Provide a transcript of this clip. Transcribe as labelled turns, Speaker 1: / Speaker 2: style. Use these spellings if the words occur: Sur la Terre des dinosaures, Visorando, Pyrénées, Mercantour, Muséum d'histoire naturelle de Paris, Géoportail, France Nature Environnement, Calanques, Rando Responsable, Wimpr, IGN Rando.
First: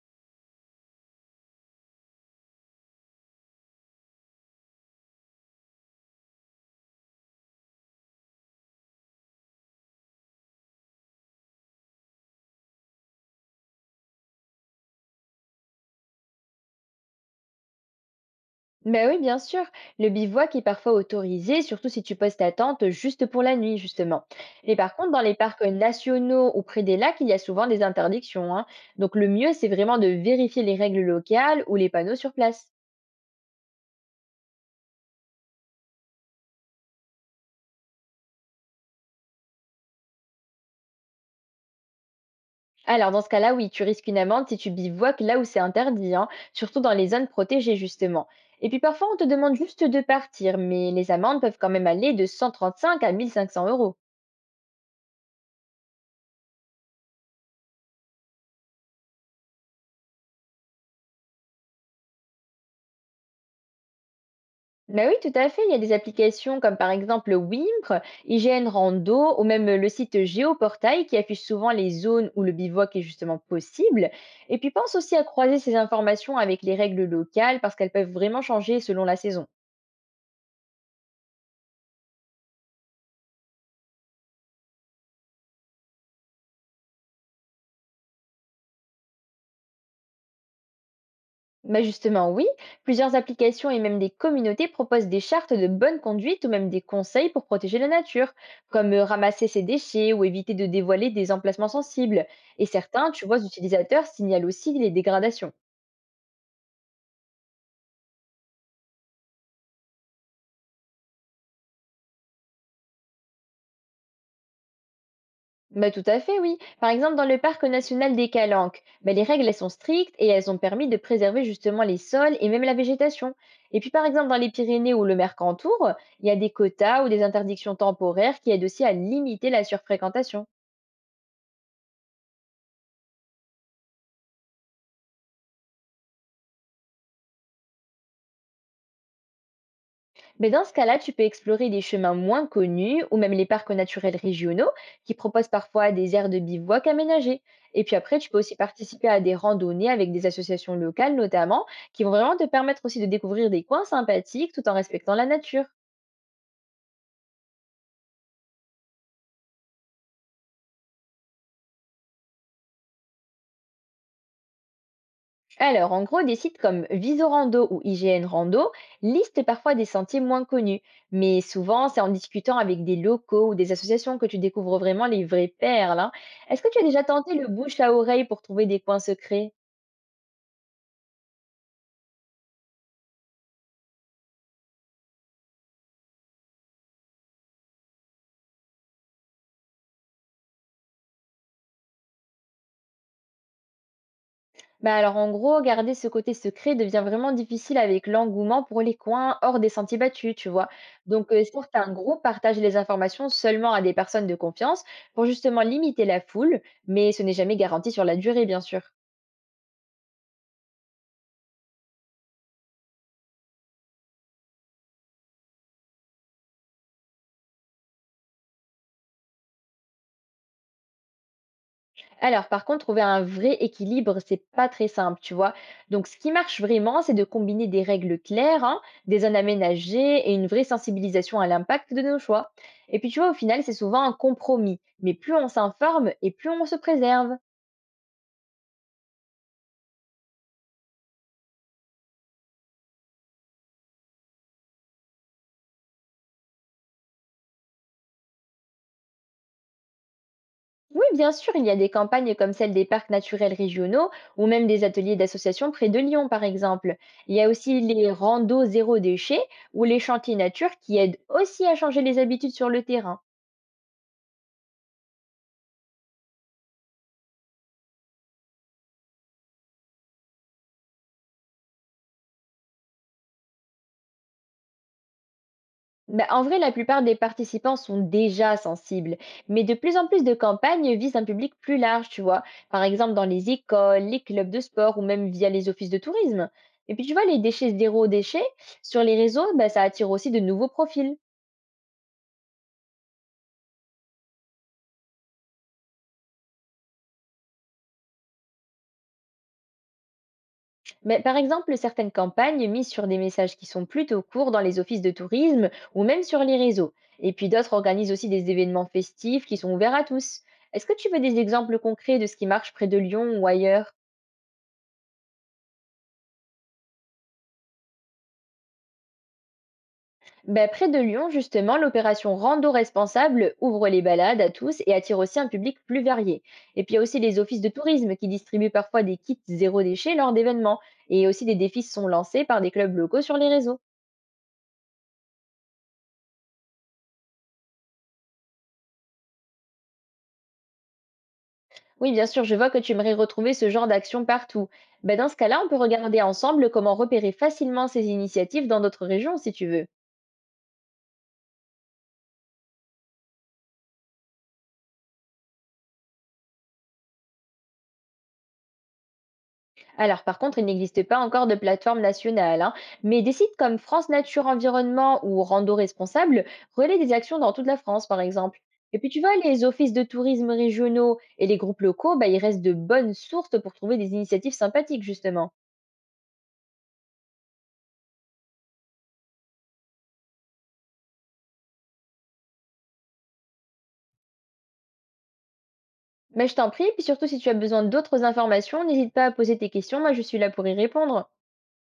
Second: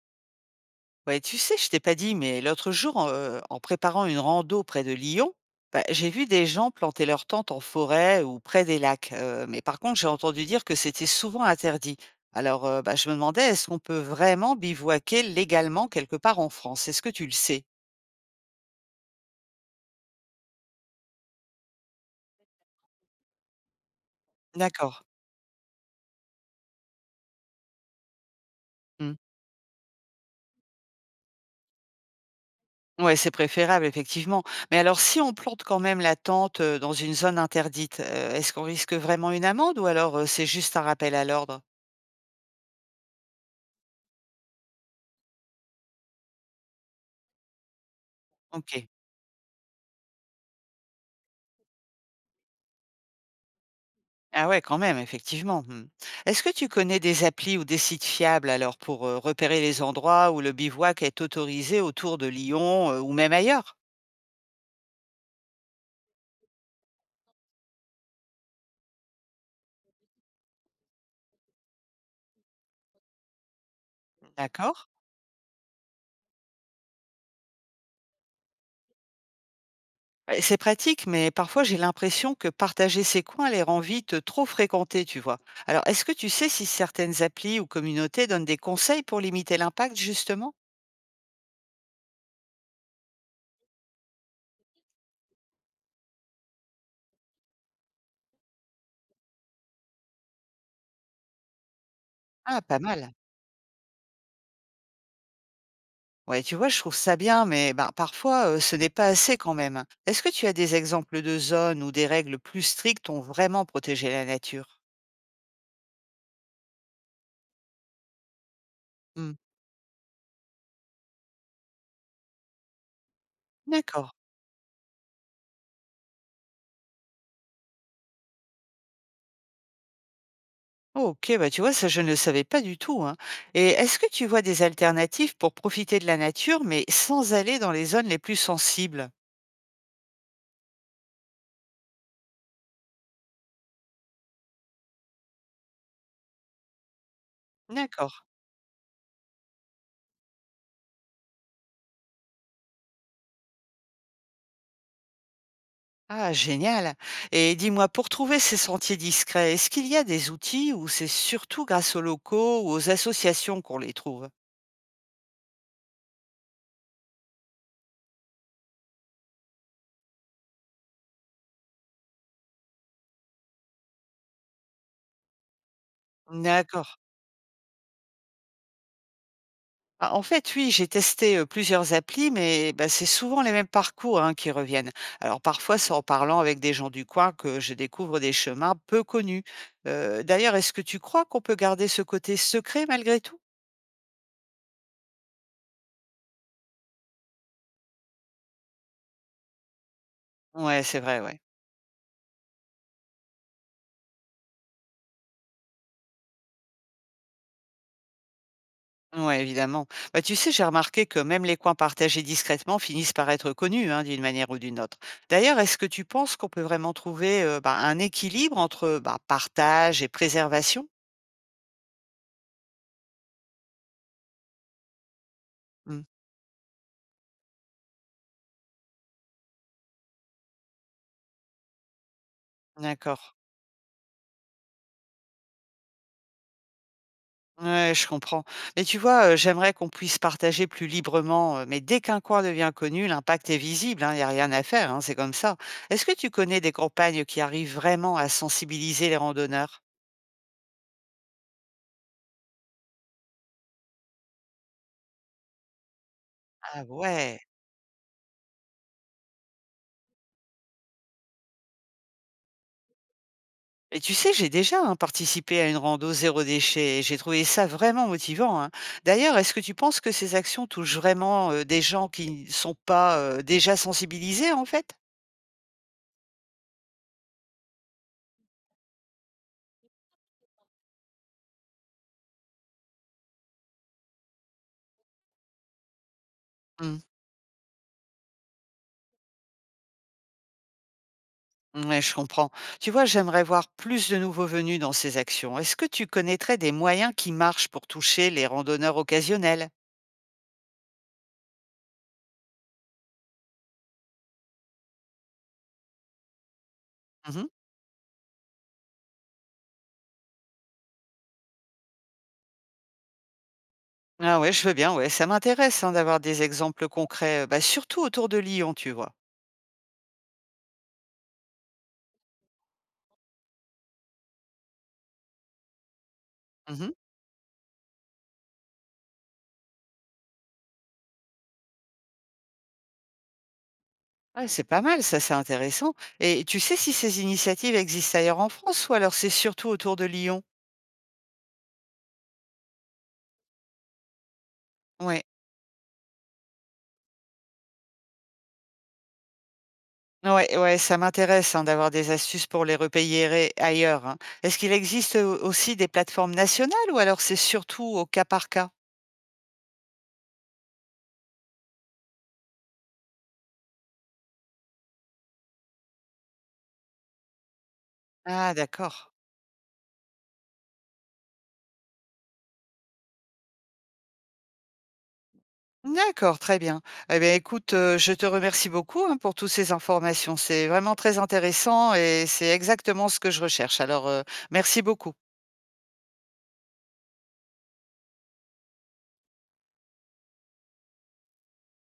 Speaker 1: Ouais, tu sais, je t'ai pas dit, mais l'autre jour, en préparant une rando près de Lyon, j'ai vu des gens planter leurs tentes en forêt ou près des lacs. Mais par contre, j'ai entendu dire que c'était souvent interdit. Je me demandais, est-ce qu'on peut vraiment bivouaquer légalement quelque part en France? Est-ce que tu le sais?
Speaker 2: Ben oui, bien sûr. Le bivouac est parfois autorisé, surtout si tu poses ta tente juste pour la nuit, justement. Mais
Speaker 1: D'accord.
Speaker 2: par contre, dans les parcs nationaux ou près des lacs, il y a souvent des interdictions, hein. Donc
Speaker 1: Mm.
Speaker 2: le mieux, c'est vraiment de vérifier les règles locales ou les panneaux sur place.
Speaker 1: Ouais, c'est préférable, effectivement. Mais alors, si on plante quand même la tente dans une zone interdite, est-ce qu'on risque vraiment une amende ou alors c'est juste un rappel à l'ordre?
Speaker 2: Alors dans ce cas-là, oui, tu risques une amende si tu bivouaques là où c'est interdit, hein, surtout dans les zones protégées, justement. Et
Speaker 1: Ok.
Speaker 2: puis parfois, on te demande juste de partir, mais les amendes peuvent quand même aller de 135 à 1 500 euros.
Speaker 1: Ah ouais, quand même, effectivement. Mmh. Est-ce que tu connais des applis ou des sites fiables alors pour, repérer les endroits où le bivouac est autorisé autour de Lyon, ou même ailleurs?
Speaker 2: Bah oui, tout à fait. Il y a des applications comme par exemple Wimpr, IGN Rando ou même le site Géoportail qui affiche souvent les zones où le bivouac est justement possible. Et puis
Speaker 1: D'accord.
Speaker 2: pense aussi à croiser ces informations avec les règles locales parce qu'elles peuvent vraiment changer selon la saison.
Speaker 1: Bah, c'est pratique, mais parfois j'ai l'impression que partager ces coins les rend vite, trop fréquentés, tu vois? Alors, est-ce que tu sais si certaines applis ou communautés donnent des conseils pour limiter l'impact justement?
Speaker 2: Bah justement, oui, plusieurs applications et même des communautés proposent des chartes de bonne conduite ou même des conseils pour protéger la nature, comme ramasser ses déchets ou éviter de dévoiler des emplacements sensibles.
Speaker 1: Ah,
Speaker 2: Et
Speaker 1: pas
Speaker 2: certains,
Speaker 1: mal.
Speaker 2: tu vois, utilisateurs signalent aussi les dégradations.
Speaker 1: Ouais, tu vois, je trouve ça bien, mais ben, parfois, ce n'est pas assez quand même. Est-ce que tu as des exemples de zones où des règles plus strictes ont vraiment protégé la nature?
Speaker 2: Bah, tout à fait, oui. Par exemple, dans le parc national des Calanques, bah, les
Speaker 1: Hmm.
Speaker 2: règles elles sont strictes et elles ont permis de préserver justement les sols et même la végétation. Et puis, par
Speaker 1: D'accord.
Speaker 2: exemple, dans les Pyrénées ou le Mercantour, il y a des quotas ou des interdictions temporaires qui aident aussi à limiter la surfréquentation.
Speaker 1: Ok, bah tu vois, ça je ne le savais pas du tout, hein. Et est-ce que tu vois des alternatives pour profiter de la nature, mais sans aller dans les zones les plus sensibles?
Speaker 2: Mais dans ce cas-là, tu peux explorer des chemins moins connus ou même les parcs naturels régionaux qui proposent parfois des aires de bivouac aménagées. Et puis
Speaker 1: D'accord.
Speaker 2: après, tu peux aussi participer à des randonnées avec des associations locales notamment qui vont vraiment te permettre aussi de découvrir des coins sympathiques tout en respectant la nature.
Speaker 1: Ah, génial. Et dis-moi, pour trouver ces sentiers discrets, est-ce qu'il y a des outils ou c'est surtout grâce aux locaux ou aux associations qu'on les trouve?
Speaker 2: Alors, en gros, des sites comme Visorando ou IGN Rando listent parfois des sentiers moins connus, mais souvent c'est en discutant avec des locaux ou des associations que tu découvres vraiment les vraies perles, hein. Est-ce que tu as
Speaker 1: D'accord.
Speaker 2: déjà tenté le bouche à oreille pour trouver des coins secrets?
Speaker 1: Ah, en fait, oui, j'ai testé plusieurs applis, mais bah, c'est souvent les mêmes parcours hein, qui reviennent. Alors parfois, c'est en parlant avec des gens du coin que je découvre des chemins peu connus. D'ailleurs, est-ce que tu crois qu'on peut garder ce côté secret malgré tout?
Speaker 2: Bah alors en gros, garder ce côté secret devient vraiment difficile avec l'engouement pour les coins hors des sentiers battus, tu vois.
Speaker 1: Ouais, c'est vrai,
Speaker 2: Donc
Speaker 1: ouais.
Speaker 2: euh, certains groupes partagent les informations seulement à des personnes de confiance pour justement limiter la foule, mais ce n'est jamais garanti sur la durée, bien sûr.
Speaker 1: Ouais, évidemment. Bah, tu sais, j'ai remarqué que même les coins partagés discrètement finissent par être connus hein, d'une manière ou d'une autre. D'ailleurs, est-ce que tu penses qu'on peut vraiment trouver un équilibre entre bah, partage et préservation?
Speaker 2: Alors par contre, trouver un vrai équilibre, c'est pas très simple, tu vois.
Speaker 1: Hmm.
Speaker 2: Donc ce qui marche vraiment, c'est de combiner des règles claires, hein, des zones aménagées et une vraie sensibilisation à l'impact de nos choix. Et puis tu
Speaker 1: D'accord.
Speaker 2: vois, au final, c'est souvent un compromis, mais plus on s'informe et plus on se préserve.
Speaker 1: Ouais, je comprends. Mais tu vois, j'aimerais qu'on puisse partager plus librement, mais dès qu'un coin devient connu, l'impact est visible, hein, il n'y a rien à faire, hein, c'est comme ça. Est-ce que tu connais des campagnes qui arrivent vraiment à sensibiliser les randonneurs?
Speaker 2: Oui, bien sûr, il y a des campagnes comme celle des parcs naturels régionaux ou même des ateliers d'associations près de Lyon, par
Speaker 1: Ah
Speaker 2: exemple. Il
Speaker 1: ouais!
Speaker 2: y a aussi les randos zéro déchet ou les chantiers nature qui aident aussi à changer les habitudes sur le terrain.
Speaker 1: Et tu sais, j'ai déjà, hein, participé à une rando zéro déchet et j'ai trouvé ça vraiment motivant, hein. D'ailleurs, est-ce que tu penses que ces actions touchent vraiment, des gens qui ne sont pas, déjà sensibilisés, en fait?
Speaker 2: Bah, en vrai, la plupart des participants sont déjà sensibles, mais de plus en plus de campagnes visent un public plus large, tu vois, par exemple dans les écoles, les clubs de sport ou même via les offices de tourisme. Et
Speaker 1: Mmh.
Speaker 2: puis tu vois, les déchets zéro déchet sur les réseaux, bah, ça attire aussi de nouveaux profils.
Speaker 1: Ouais, je comprends. Tu vois, j'aimerais voir plus de nouveaux venus dans ces actions. Est-ce que tu connaîtrais des moyens qui marchent pour toucher les randonneurs occasionnels?
Speaker 2: Mais par exemple, certaines campagnes misent sur des messages qui sont plutôt courts dans les offices de tourisme ou même sur les réseaux. Et
Speaker 1: Mhm.
Speaker 2: puis d'autres organisent aussi des événements festifs qui sont ouverts à tous. Est-ce que tu veux des exemples concrets de ce qui marche près de Lyon ou ailleurs?
Speaker 1: Ah ouais, je veux bien, ouais. Ça m'intéresse hein, d'avoir des exemples concrets, surtout autour de Lyon, tu vois.
Speaker 2: Ben, près de Lyon, justement, l'opération Rando Responsable ouvre les balades à tous et attire aussi un public plus varié. Et
Speaker 1: Mhm.
Speaker 2: puis il y a aussi les offices de tourisme qui distribuent parfois des kits zéro déchet lors d'événements. Et aussi des défis sont lancés par des clubs locaux sur les réseaux.
Speaker 1: Ouais, c'est pas mal, ça, c'est intéressant. Et tu sais si ces initiatives existent ailleurs en France ou alors c'est surtout autour de Lyon?
Speaker 2: Oui, bien sûr, je vois que tu aimerais retrouver ce genre d'action partout. Ben,
Speaker 1: Ouais.
Speaker 2: dans ce cas-là, on peut regarder ensemble comment repérer facilement ces initiatives dans d'autres régions, si tu veux.
Speaker 1: Ouais, ouais, ça m'intéresse hein, d'avoir des astuces pour les ailleurs, hein. Est-ce qu'il existe aussi des plateformes nationales ou alors c'est surtout au cas par cas?
Speaker 2: Alors, par contre, il n'existe pas encore de plateforme nationale, hein, mais des sites comme France Nature Environnement ou Rando Responsable relaient des actions dans toute la France, par
Speaker 1: Ah
Speaker 2: exemple. Et puis,
Speaker 1: d'accord.
Speaker 2: tu vois, les offices de tourisme régionaux et les groupes locaux, ben, ils restent de bonnes sources pour trouver des initiatives sympathiques, justement.
Speaker 1: D'accord, très bien. Eh bien, écoute, je te remercie beaucoup, hein, pour toutes ces informations. C'est vraiment très intéressant et c'est exactement ce que je recherche. Merci beaucoup.
Speaker 2: Mais je t'en prie, puis surtout si tu as besoin d'autres informations, n'hésite pas à poser tes questions, moi je suis là pour y répondre.